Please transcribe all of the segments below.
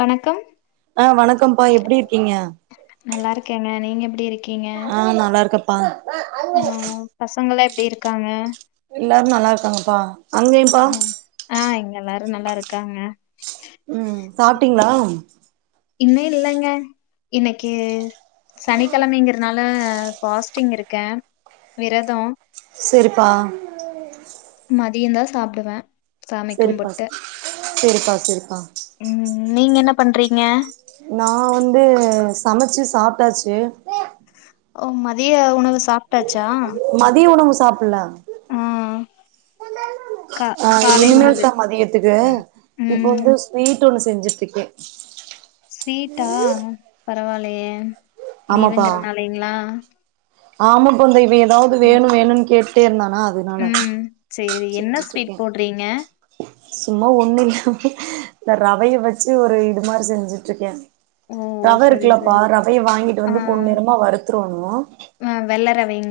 வணக்கம் ஆ வணக்கம்ப்பா எப்டி இருக்கீங்க நல்லா இருக்கேங்க. நீங்க எப்படி இருக்கீங்க? ஆ நல்லாருக்க பா ஆ பசங்கல்லா எப்டி இருக்காங்க எல்லாரு நல்லாருக்காங்க பா ம் ஆ இங்க எல்லாரு நல்லாருக்காங்க ம் சாப்ட்டீங்களா இன்னு இல்லங்க இன்னைக்கி சனிக்கழமைங்கிறதுனா ல ஃபாஸ்டிங் இருக்கே விரதோ செரிப்பா மதியோந்தா சாப்டுவே செரிப்பா செரிப்பா செரிப்பா ம் நீங்க என்ன பண்றீங்க நா வந்து சமைச்சு சாப்ட்டாச்சு ஓ மதிய உணவு சாப்ட்டாச்சா மதிய உணவு சாப்புல்ல ம் ஆ இனிமேல் உணவு. தா மதியத்துக்கு ம். இப்ப ம். வந்து ஸ்வீட் ஒண்ணு செஞ்சிட்ருக்கே ஸ்வீட்டா பரவால்லையே லீவுங்கறனாலைங்ளா ஆமாப்ப இந்த இப்ப ஏதாவுது வேணு வேணுன் கேட்டேருந்தானா அது ம் சேரி என்ன ஸ்வீட் போடுறீங்க சும்மா ஒண்ணுல்ல இந்த ரவைய வச்சு ஒரு இது மாரி செஞ்சுட்ருக்கே ஓ! ரவ சரி, இருக்குலப்பா சரி. ரவைய வாங்கிட்டு வந்து பொன்னெறமா வறுத்துருணு ம் வெள்ள ரவைங்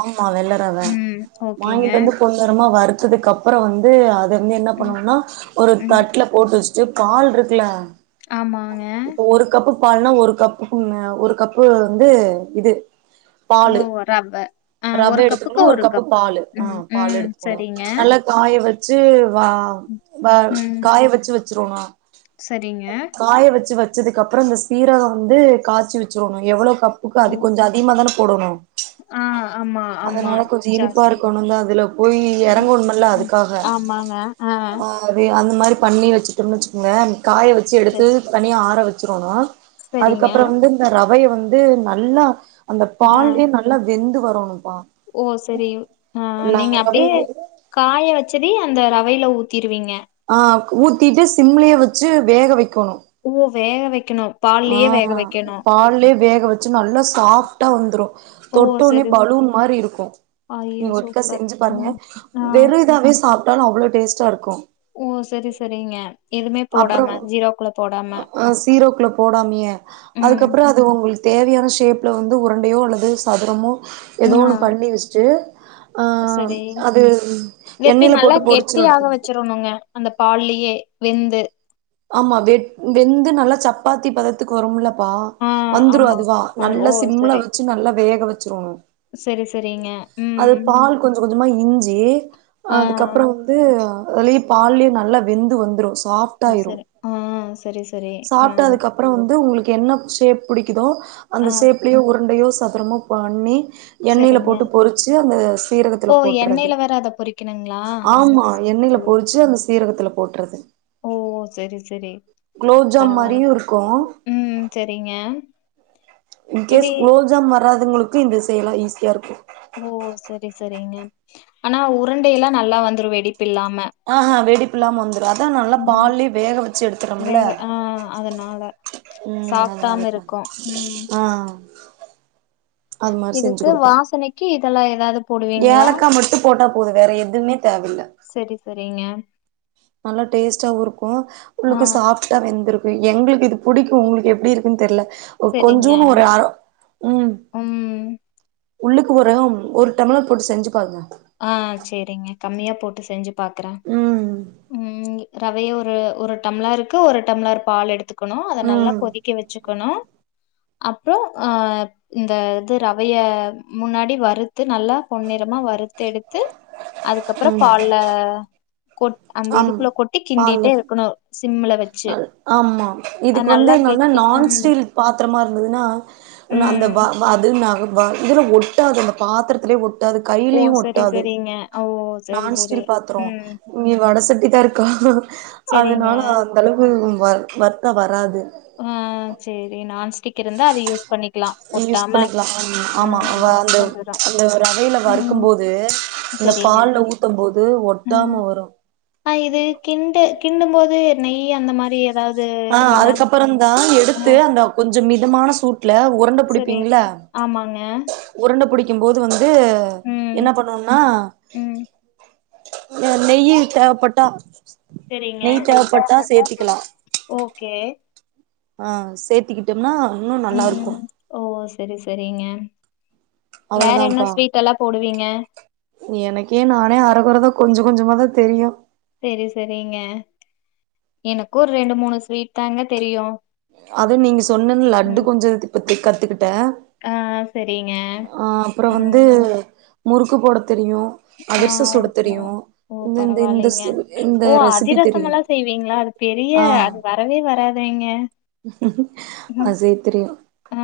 ஆமா வெள்ள ரவ ஓகேங்க. வாங்கிட்டு வந்து பொன்னெறமா வறுத்ததுக்கு அப்புறோ வந்து அத வந்து என்னா ம், பண்ணணுன்னா ஒரு ம். தட்ல போட்டு வெச் சு பால்ட்ருக்குல ஆமாங்க ஒரு கப்பு பால்னா ஒரு கப்புக்கு மே ஒரு கப்பு வந்து இது [unintelligible] ரவ்வே கப்புக்கு எடுத்துக்குணு ஒரு கப்பு கப். பாலு ஆ ம், பாலு ம். எடுத்துக்குணு சரிங்க. நல்லாக் காய வெச்சி வா வா ம், காய வெச்சி வெச்சிரோனு சரிங்க. காய வெச்சி வச்சதுக்கு அப்புறோ இந்த சீரகோ வந்து காய்சி வச்சிர்ணு எவ்ளோ கப் க்கு ஓ! அது கொஞ்சோ அதிகமாதான போடணு ஆ, ஆமா, ஆமா. அதனால கொஞ்சு ஜாஸ்தி. இனிப்பாருக்கோணு தா அதுல போயி ம், எறங்கோணுமல்ல ம். அதுக்காக ஆமாங்க. ஆ ரவயே அந்த மாரி பண்ணி வச்சுட்டோம்னு வச்சுக்கோங்களே காய வெச்சு எடுத்து சரி. தனியா ஆற வச்சிரோணு சரிங்க. அதுக்கப்புறோ வந்து இந்த ரவைய வந்து நல்லா அந்த ஆ. பால்லே நல் வெந்து வரணும்ப்பா ஓ செரி ஆ நா நீங்க அப்டே ரவைய காய வச்சதி அந்த ரவையில ஊத்திருவீங்க ஆ ஊத்திட்டு சிம்லே வெச்சு வேக வைக்கோணு ஓ வேக வெக்கணு ஆ பால்லே வேக வெச்சு நல்லா சாப்டா வந்துரு ஓ! தொட்டோனே சரி. ஸ் பலூன் மாரி இருக்கு நீ ஐயோ! ஒருக்கா சூப்பர். செஞ்சு பாருங்க ம். ஆ. வெறு இதாவே சாப்ட்டாலு அவ்ளோ டேஸ்ட்டாருக்கு ஓ செரி செரிங்க எதுவுமே அப்றோ போடாம ஜீராக்குள்ள போடாம ஆ சீராக்குள்ள போடாமியே ம். அதுக்கப்புறோ அது உங்களுக்கு தேவையான ஷேப்ல வந்து உருண்டையோ அல்லது சதுரமோ ஆ. ஏதோ ஒன்னு பண்ணி வச்சுட்டு ஆ சரி. அது எண்ணெயில போட்டு பொறிச்சு எடுத்துரணு சுரணுங்க அந்த பால்லயே வெந்து ஆமா வெட் வெந்து நல்லா சப்பாத்தி பதத்துக்கு வரும்லப்பா ஆ, வந்துரு ஆமா. அதுவா அ நல்ல ஓ! சிம்ள சரி. வச்சு நல்லா வேக வச்சிரொணு சரி, சரிங்க. அது ம். பால் கொஞ்ச கொஞ்சமா இஞ்சி் அ ஆ. அதுக்கப்றோ து அலயு பால்லயு நல்லா வெந்து வந்துரு சாஃப் அ சரி ஆ சரி சரி ஆ அப்றோ வந்து உங்களுக்கு என்ன ஷேப் பிடிக்குதோ ஆ அந்த ஷேப்லஞ உருண்டையோ சதுரமோ பண்ணி எண்ணெயில சரிங்க. போட்டு பொறிச்சு அந்த ஓ! சீரகத்துல போட்டுறது எண்ணெயில வேற அத பொரிக்கணுங்களா? சரி, ஆமா சரி, எண்ணெயில சரி. பொறிச்சு அந்த சீரகத்துல போட்டுறது ஓ சரி சரி குலோப்ஜாம் பரவா மாரியு இருக்கு ம் சரிங்க இது இன்கேஸ் குலோவ்ஜாம் வராதவங்களுக்கு இந்த செய்லா ஈஸியா இருக்கு ஓ சரி சரிங்க ஆனா உருண்டையலா நல்லா வந்துரு வெடிப்பு இல்லாம ஆஹா வெடிப்பு இல்லாம வந்துரு அதா நல்லா ம். பால்ல வேக வச்சு வே எடுத்துரோம்ல ஆ அதனால. ம் அதுனால சாப்டாம தா இருக்கும். ம். ஆ அது மாரி செஞ்சு இதுக்கு குடுப்பே வாசனைக்கு இதுல ஏதாது ஏலக்கா மட்டு போட்டா போது வேற எதுமே தேவ இல்ல சரி சரிங்க நல்லா டேஸ்ட்டாவு இருக்கு ஆ. உள்ளுக்கு சாஃப்டா வெந்திருக் கு எங்களுக்கு இது பிடிக்கு உங்ளுக்கு எப்படி இருக்குன் தெர்ல ஒ சரிங்க. கொஞ்சோனு ஒரு அர ம் ம். உள்ளுக்கு ஒரம் ஒரு டம்ளர் போட்டு செஞ்சு பாருங்க ஆ செரிங்க கம்மியா போட்டு செஞ்சு பாக்குறே ம் ம் ரவைய ஒரு ஒரு டம்ளருக்கு ஒரு டம்ளர் பால் எடுத்துக்கணு அத நல்லா ம் கொதிக்க வச்சுக்கணு அப்போ ஆ இந்த இது ரவைய முன்னாடி வறுத்து நல்லா பொன்னிறமா வறுத்து எடுத்து அதுக்கப்றோ ம் பால்ல கொட் அந்த ஆம் இதுக்குல கொட்டி கிண்டிட்டே இருக்கணு சிம்ல வச் அல் ஆமா இதுக்கு வந்து நல்லா கெட்டி நான் ம் ஸ்டீல் பாத்திரமா இருந்ததுன்னா ஒன்னு அந்த ம் வா வா அது ந வா இதுல ஒட்டாது அந்த பாத்திரத்துலே ஒட் அது கையிலயு ஒட்டாது அ ஓ சரி நான் சரி ஸ்டில் பாத்திரோ ம் இங்க வட சட்டி தா இருக்கா சரிங்க அதனால தளவு வ வர்த்தா வராது ஆ செரி நான்ஸ்டிக் இருந்தா அத யூஸ் பண்ணிக்கலா யூஸ் ஒட்டாம பண்ணிக்லா ஆமா ஆமா வ ம் அந்த வந்துரு அந்த ரவையில ம் வறுக்கும் போது இந்த சரிங்க பால்ல ஊத்தும் போது ம் ஒட்டாம வரு ஆ இது கிண்டு கிண்டும் போது நெய் அந்த மாரி ஏதாவ்து வேணா அப்றம் தா ஆ எடுத்து அந்த கொஞ்சோ மிதமான சூட்ல உரண்ட சரி பிடிப்பீங்ள ஆமாங்க உருண்ட பிடிக்கும் போது வந்து ம் என்ன பண்ணுவோம்னா ம் அ நெய்யி தேவப்பட்டா சரிங்க நெய் தேவப்பட்டா சேத்திக்கலா ஓகே ஆ சேத்திக்கிட்டோம்னா இன்னு நல்லா இருக்கு ம் ஓ சரி சரிங்க வேற என்ன அவ்ளோதான்ப்பா ஸ்வீட் எல்லா போடுவீங்க எனக்கே நானே அரகொறதா கொஞ்சோ கொஞ்சமாதா தெரியு செரி செரிங்க எனக்கு ஒரு ரெண்டு மூணு ஸ்வீட் தாங்க தெரியு அது நீங்க சொன்ன லட்டு ம் கொஞ்சோ இப்போத்தைக் கத்துக்கிட்ட ஆ சரிங்க ஆ அப்புறோ வந்து ம் முறுக்கு போட தெரியு அதிர்ச சுட ஆமா தெரியு ஓ இந்த இந்த இந்த பரவாலிங்க இந்த ஓ ரெசிபி அதிரசம் தெரியு எல்லா செய்வீங்ளா அது பெரிய ஆ அது வரவே வராதேங்க ம் அது செய் தெரியு ஆ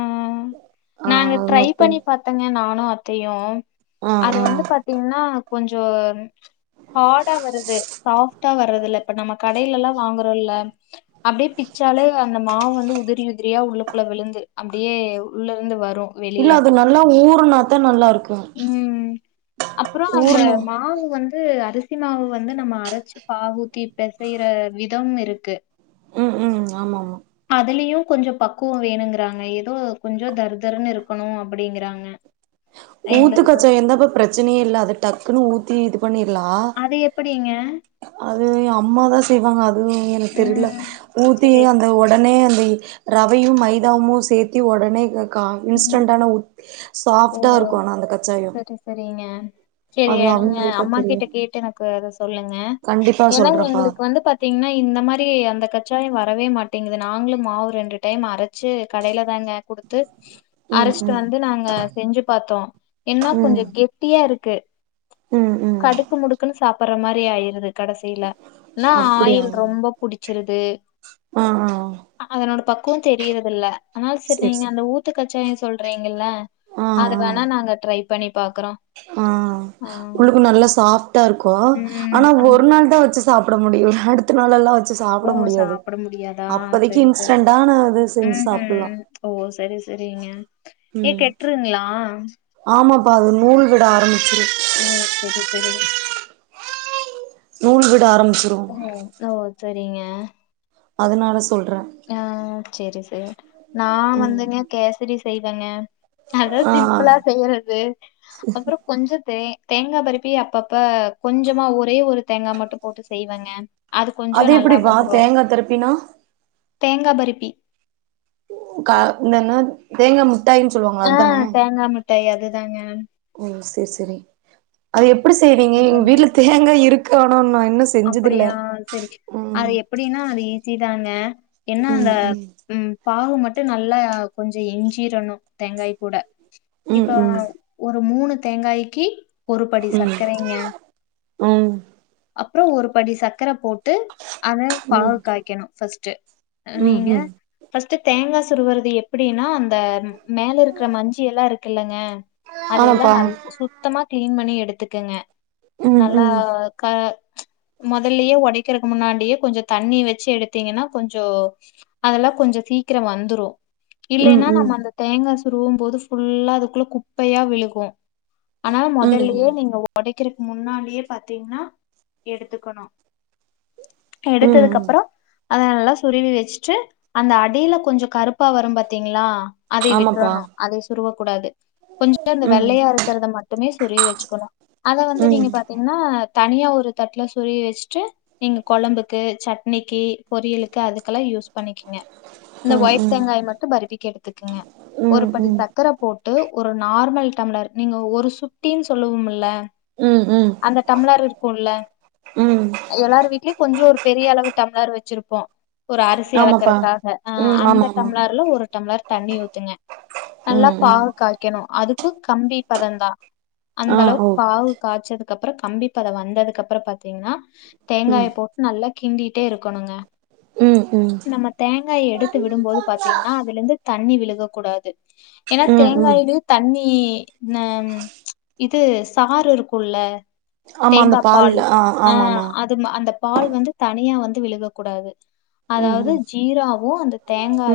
ஆ நாங்க அது ட்ரை மட்டு பண்ணி பாத்தங்க நானு அத்தையு ஆ அது ஆ வந்து பாத் பாத்தீங்ன்னா கொஞ்சோம் ஹாடா வருது சாஃப்ட்டா வர்றது இல்ல இப்ப நம்ம கடையில எல்லா வாங்கறோ இல்ல அப்டியே பிச்சாலே அந்த மாவு வந்து உதிரி உதிரியா உள்ளக்குள்ள விழுந்து அப்டியே உள்ள இருந்து வரு இல்ல வெளிய அது நல்லா ஊர்னாதா நல்லாருக் ம் அப்புறோ அந்த ஊறுனா மாவு வந் ந்து அரிசி மாவு வந்து நம்ம அரச்சு பாகூத்தி பெசையிற விதம் இருக்கு ம் ம் ஆமா ஆமா ஆ அதுலியு கொஞ்சோ பக்குவோ வேணுங்குறாங்க எதோ கொஞ்சோ தருதருன்னு இருக்கணு அப்புடிங்குறாங்க ஊத்து கச்சாயோ இருந்தப்போ பிரச்சனையே இல்ல அத டக்குன்னு ஊத்தி இது பண்ணிர்லா அது எப்டிங்க அது எ அம்மாதா செய்வாங்க அது எனக்கு தெர்ல ம் ஊத்தி செரி அந்த ஒடனே அந்திரி ரவையு மைதாவுமு சேத்தி ஒடனே உ க ம் இன்ஸ்டன்டானா ஊத் சாஃப் ட்டா இருக்கு ஆனா அந்த கச்சாயோ ட்டு சேரிங்க சேரி அது நீங்க அவங்களுக்குதா அம்மா தெரியு கிட்ட கேட்டு நா க்கு அத சொல்லுங்க கண்டிப்பா ஏன்னா சொல்றேப்பா எங்களுக்கு வந்து பாத் பாத்தீங்கன்னா இந்த மாரி அந்த கச்சாயோ வரவே மாட்டிங்குது நாங்களும் மாவு ரெண்டு டைம் அரச் வெச்சு கடையில தாங்க குடுத்து ம் அரச்சுட்டு ம் வந்து நாங்க செஞ்சு பாத்தோ என்ன கொஞ்ச ம் கெட்டியா இருக்கு ம் ம் கடுக்கு முடுக்குன்னு சாப்புற மாரி ஆயிருது கடைசில இல்னா அப்படியா ஆயில் ரொம்போ புடிச்சிருது ஆ ஆ அதனோட பக்குவோ தெரியுறது இல்ல அதனால சேரி நீங்க அந்த ஊத்து கச்சாயோ சொல்றீங்கல்ல ஆ அத ஆ வேணா நாங்க ட்ரை பண்ணி பாக்குறோ ஆ ஆ உள்ளுக்குல்ல நல்லா சாஃப்டா இருக்கு ம் ஆனா ஒரு ஆமா நாள் தா வெச்சுஸ் சாப்ட முடியு அடுத் அடுத்த நாள் எல்லா வெச்சு ஓ சாப்புட முடியாது சாப்புட முடியாதா அப்போதைக்கு செரி செரி இன்ஸ்டண்டான செஞ்சு சாப்புடலா ம்ஹ்ம். ஓ செரி செரிங்க ஏ கெட்டுருங்ளா ஆமாம்பா அது நூல் விட ஆரம்பிச்சுரு ஓ செரி செரிங் நூல் விட ஆரம்பிச்சுரு ஓ ஓ சேரிங்க அதனால சொல்ற ஆ சேரி சேரி நா ம் வந்துங்க கேசரி செய்வேங்க அதா ஆ சிம்புளா செய்றது அப்புறோ கொஞ்சோ தே தேங்கா பருப்பி அப்பப்ப கொஞ்சமா ஒரே ஒரு தேங்கா மட்டு போட்டுஸ் செய்வங்க அது கொஞ்சோ நல்லா வந்துரோ தரப்பினா தேங்கா பரிப்பி கா இந்தன்ன தேங்கா மு அ தேங்கா முட்டாய் அதுதாங்க அது எப்டி செய்வீங்க அது எங்க வீட்ல தேங்கா இருக்கு ஆனா நா என்ன இன்னு செஞ்சதில்ல அப்பிடியா செரி ம் அது எப்பிடின்னா அது ஈஸி தாங்க என்ன ம் அந்த ம் ம் பாகு மட்டோ நல்லா கொஞ்ச இஞ்சிரணும் தேங்கா கூட ம் இப்ப ம் ஒரு மூணு தேங்காய்க்கு ஒரு படி ம் சக்கரைங்க ம் அப்பறோ ஒரு படி சக்கர போட்டு அத பாகு ம் காய்க்கணும் ஃபஸ்ட்டு அ ம் நீங்க ம் ஃபஸ்ட்டு தேங்கா சுருவருது எப்டின்னா அந்த மேல இருக்கற மஞ்சி எல்லாம் இருக்கு இல்லங்க அதையெல்லாம் ஆமாப்பா நா சுத்தமா கிளீன் பண்ணி எடுத்துக்கங்க ம் நல்லா ம் க மொதல்லயே ஒடைக்கிறக்கு முன்னாடியே கொஞ்சோ தண்ணி வச்சு எடுத்தீங்கன்னா கொஞ்சோ அதெல்லாம் கொஞ்சோ சீக்கிரம் வந்துரோ ம் இல்லைன்னா நம்ம ம் அந்த தேங்காய் சுருவும் போது ஃபுல்லா அதுக்குள்ள குப்பையா விழுகும் ஆனா ம் ம் மொதல்லயே நீங்க ஒடைக்கிறதுக்கு முன்னாடியே பாத்தீங்கன்னா எடுத்துக்கணும் ம் எடுத்ததுக்கப்பறம் அத நல்லா சுருவி வச்சுட்டு அந்த அடில கொஞ்சோ கருப்பா வரும் பாத்தீங்களா அதையு ஆமாப்பா விட்டுறணும் அதை சுருவக் கூடாது கொஞ்சம் இந்த ம் வெள்ளையா இருக்கறத மட்டுமே சுருவி வச்சுக்கணும் அத வந்து ம் நீங்க பாத்தீங்கன்னா தனியா ஒரு தட்ல சுருவி வச்சுட்டு நீங்க கொழம்புக்கு சட்னிக்கு பொரியலுக்கு அதுக்கெல்லாம் யூஸ் பண்ணிக்கீங்க இந்த ம் ம் ஒய்ட் தேங்காய மட்டும் பருபிக்கு எடுத்துக்குங்க ஒரு ம் படி ச ம் சக்கர போட்டு ஒரு நார்மல் டம்ளர் நீங்க ஒரு சுட்டின்னு சொல்லுவோம்ல்ல ம் ம் அந்த டம்ளர் இருக்கோல்ல ம் எல்லாரு வீட்லயு கொஞ்சோ ஒரு பெரிய அளவு டம்ளார் வச்சிருப்போ ஒரு அரிசி ஆமாப்பா அளக்குறக்காக ஆ ம் ஆமா அந்த ஆமா டம்ளர்ல ஒரு டம்ளர் தண்ணி ஊத்துங்க நல்லா ம் ம் பாகு காய்க்கணும் அதுக்கு கம்பி பதந்தான் அந்த ஆ ஓ அளவுக்கு பாகு காச்சதுக்கப்பறம் கம்பிப்பதம் வந்ததுக்கப் அப்பறம் பாத்தீங்கன்னா ம் தேங்காய போட்டு நல்லா கிண்டிட்டே இருக்கணுங்க ம் ம் நம்ம தேங்காய எடுத்து விடும்போது பாத்தீங்கன்னா அதுல இருந்து தண்ணி விழுக கூடாது ஏன்னா ம் ம் தேங்காயிலயு தண்ணி ந ம் இது சாறு இருக்கோல்ல ஆமா அந்த பால்ல ஆ ஆமா ஆமா அது அந்த பால் வந்து தனியா வந்து விழுக கூடாது ம் அதாவது ம் ஜீராாவும் அந்த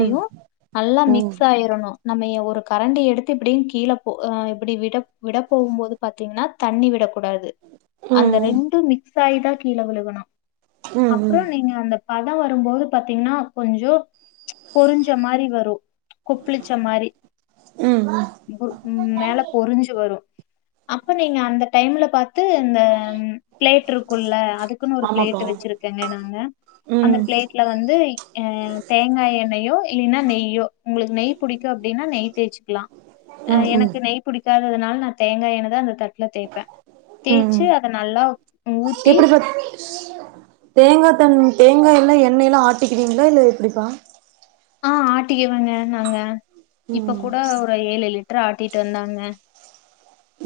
ம் நல்லா ம் மிக்ஸ் ஆயிரணோ நம்மய ஒரு கரண்டிய எடுத்து இப்டினு கீழ போ அ இப்பிடி விட விட போம் போது பாத்தீங்கன்னா தண்ணி விடக் கூடாது அந்த ம் ரெண்டும் மிக்ஸ் ஆயிதான் கீழ விழுகணோ ம் ம் அப்றோ நீங்க அந்த பதம் வரும்போது பாத்தீங்கன்னா கொஞ்சோ பொறிஞ்ச மாரி வரும் குப்பிளிச்சா மாரி ம் ம் ம் மேல பொரிஞ்சு வரு அப்ப நீங்க அந்த டைம்ல பாத்து இந்த ம் ப்ளேட் இருக்குல்ல அதுக்குன்னு ஒரு ஆமாப்பா பிளேட் வச்சிருக்கேங்க நாங்க அந்த ம் பிளேட்ல வந்து அ தேங்காய் எண்ணெயோ இல்லன்னா நெய்யோ உங்களுக்கு நெய் பிடிக்கு அப்டின்னா நெய் தேய்சிக்கலா அ ம் ம் எனக்கு நெய் புடிக்காததுனால நா தேங்காய் எண்ணெய் தா அந்த தட்டுல தேய்ப்பே ம் தேய்ச்சு அது நல்லா ஊத்தி எப்டி சொல் தேங்காய் தண்ணி தேங்காய் எல்லா எண்ணெய்ல ஆட்டிக்கிறீங்களா இல்ல எப்டிப்பா ஆ ஆட்டிக்கவங்க நாங்க இப்ப ம் கூட ஒரு ஏழு லிட்டர் ஆட்டிட்டு வந்தாங்க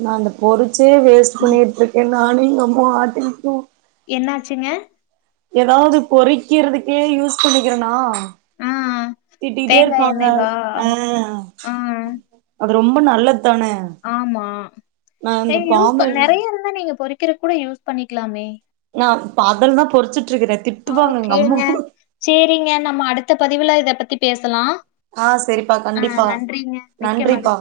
நா அந்த பொறிச்சே வேஸ்ட் ம். பண்ணிட்டு இருக்கே நானு எங்க அம்மா ஆட்டலமாக்கு என்ன ஆச்சுங்க ஏதாவது பொறிக்கிறதுக்கே யூஸ் பண்ணிக்கிறேனா ஆ திட்டிட்டே தேங்கா இருப்பாங்க எண்ணெய்வா ஆ ஆ அது ரொம்ப நல்லது தானே ஆமா யூஸ் வேற யூஸ் பண் பாமாயில் நெறைய இருந்தா நீங்க பொறிக்கிற கூட யூஸ் பண்ணிக்கலாமே நா இப்ப அதுல தா பொறிச்சிட்டு இருக்கிறே திட்டுவாங்க எங்க அம்மா ஓகேங்க. சேரிங்க நம்ம அடுத்த பதிவுல இத பத்தி பேசலா ஆ செரிப்பா ஆ கண்டிப்பா நன்றிங்க மிக்க நன்றிப்பா மகிழ்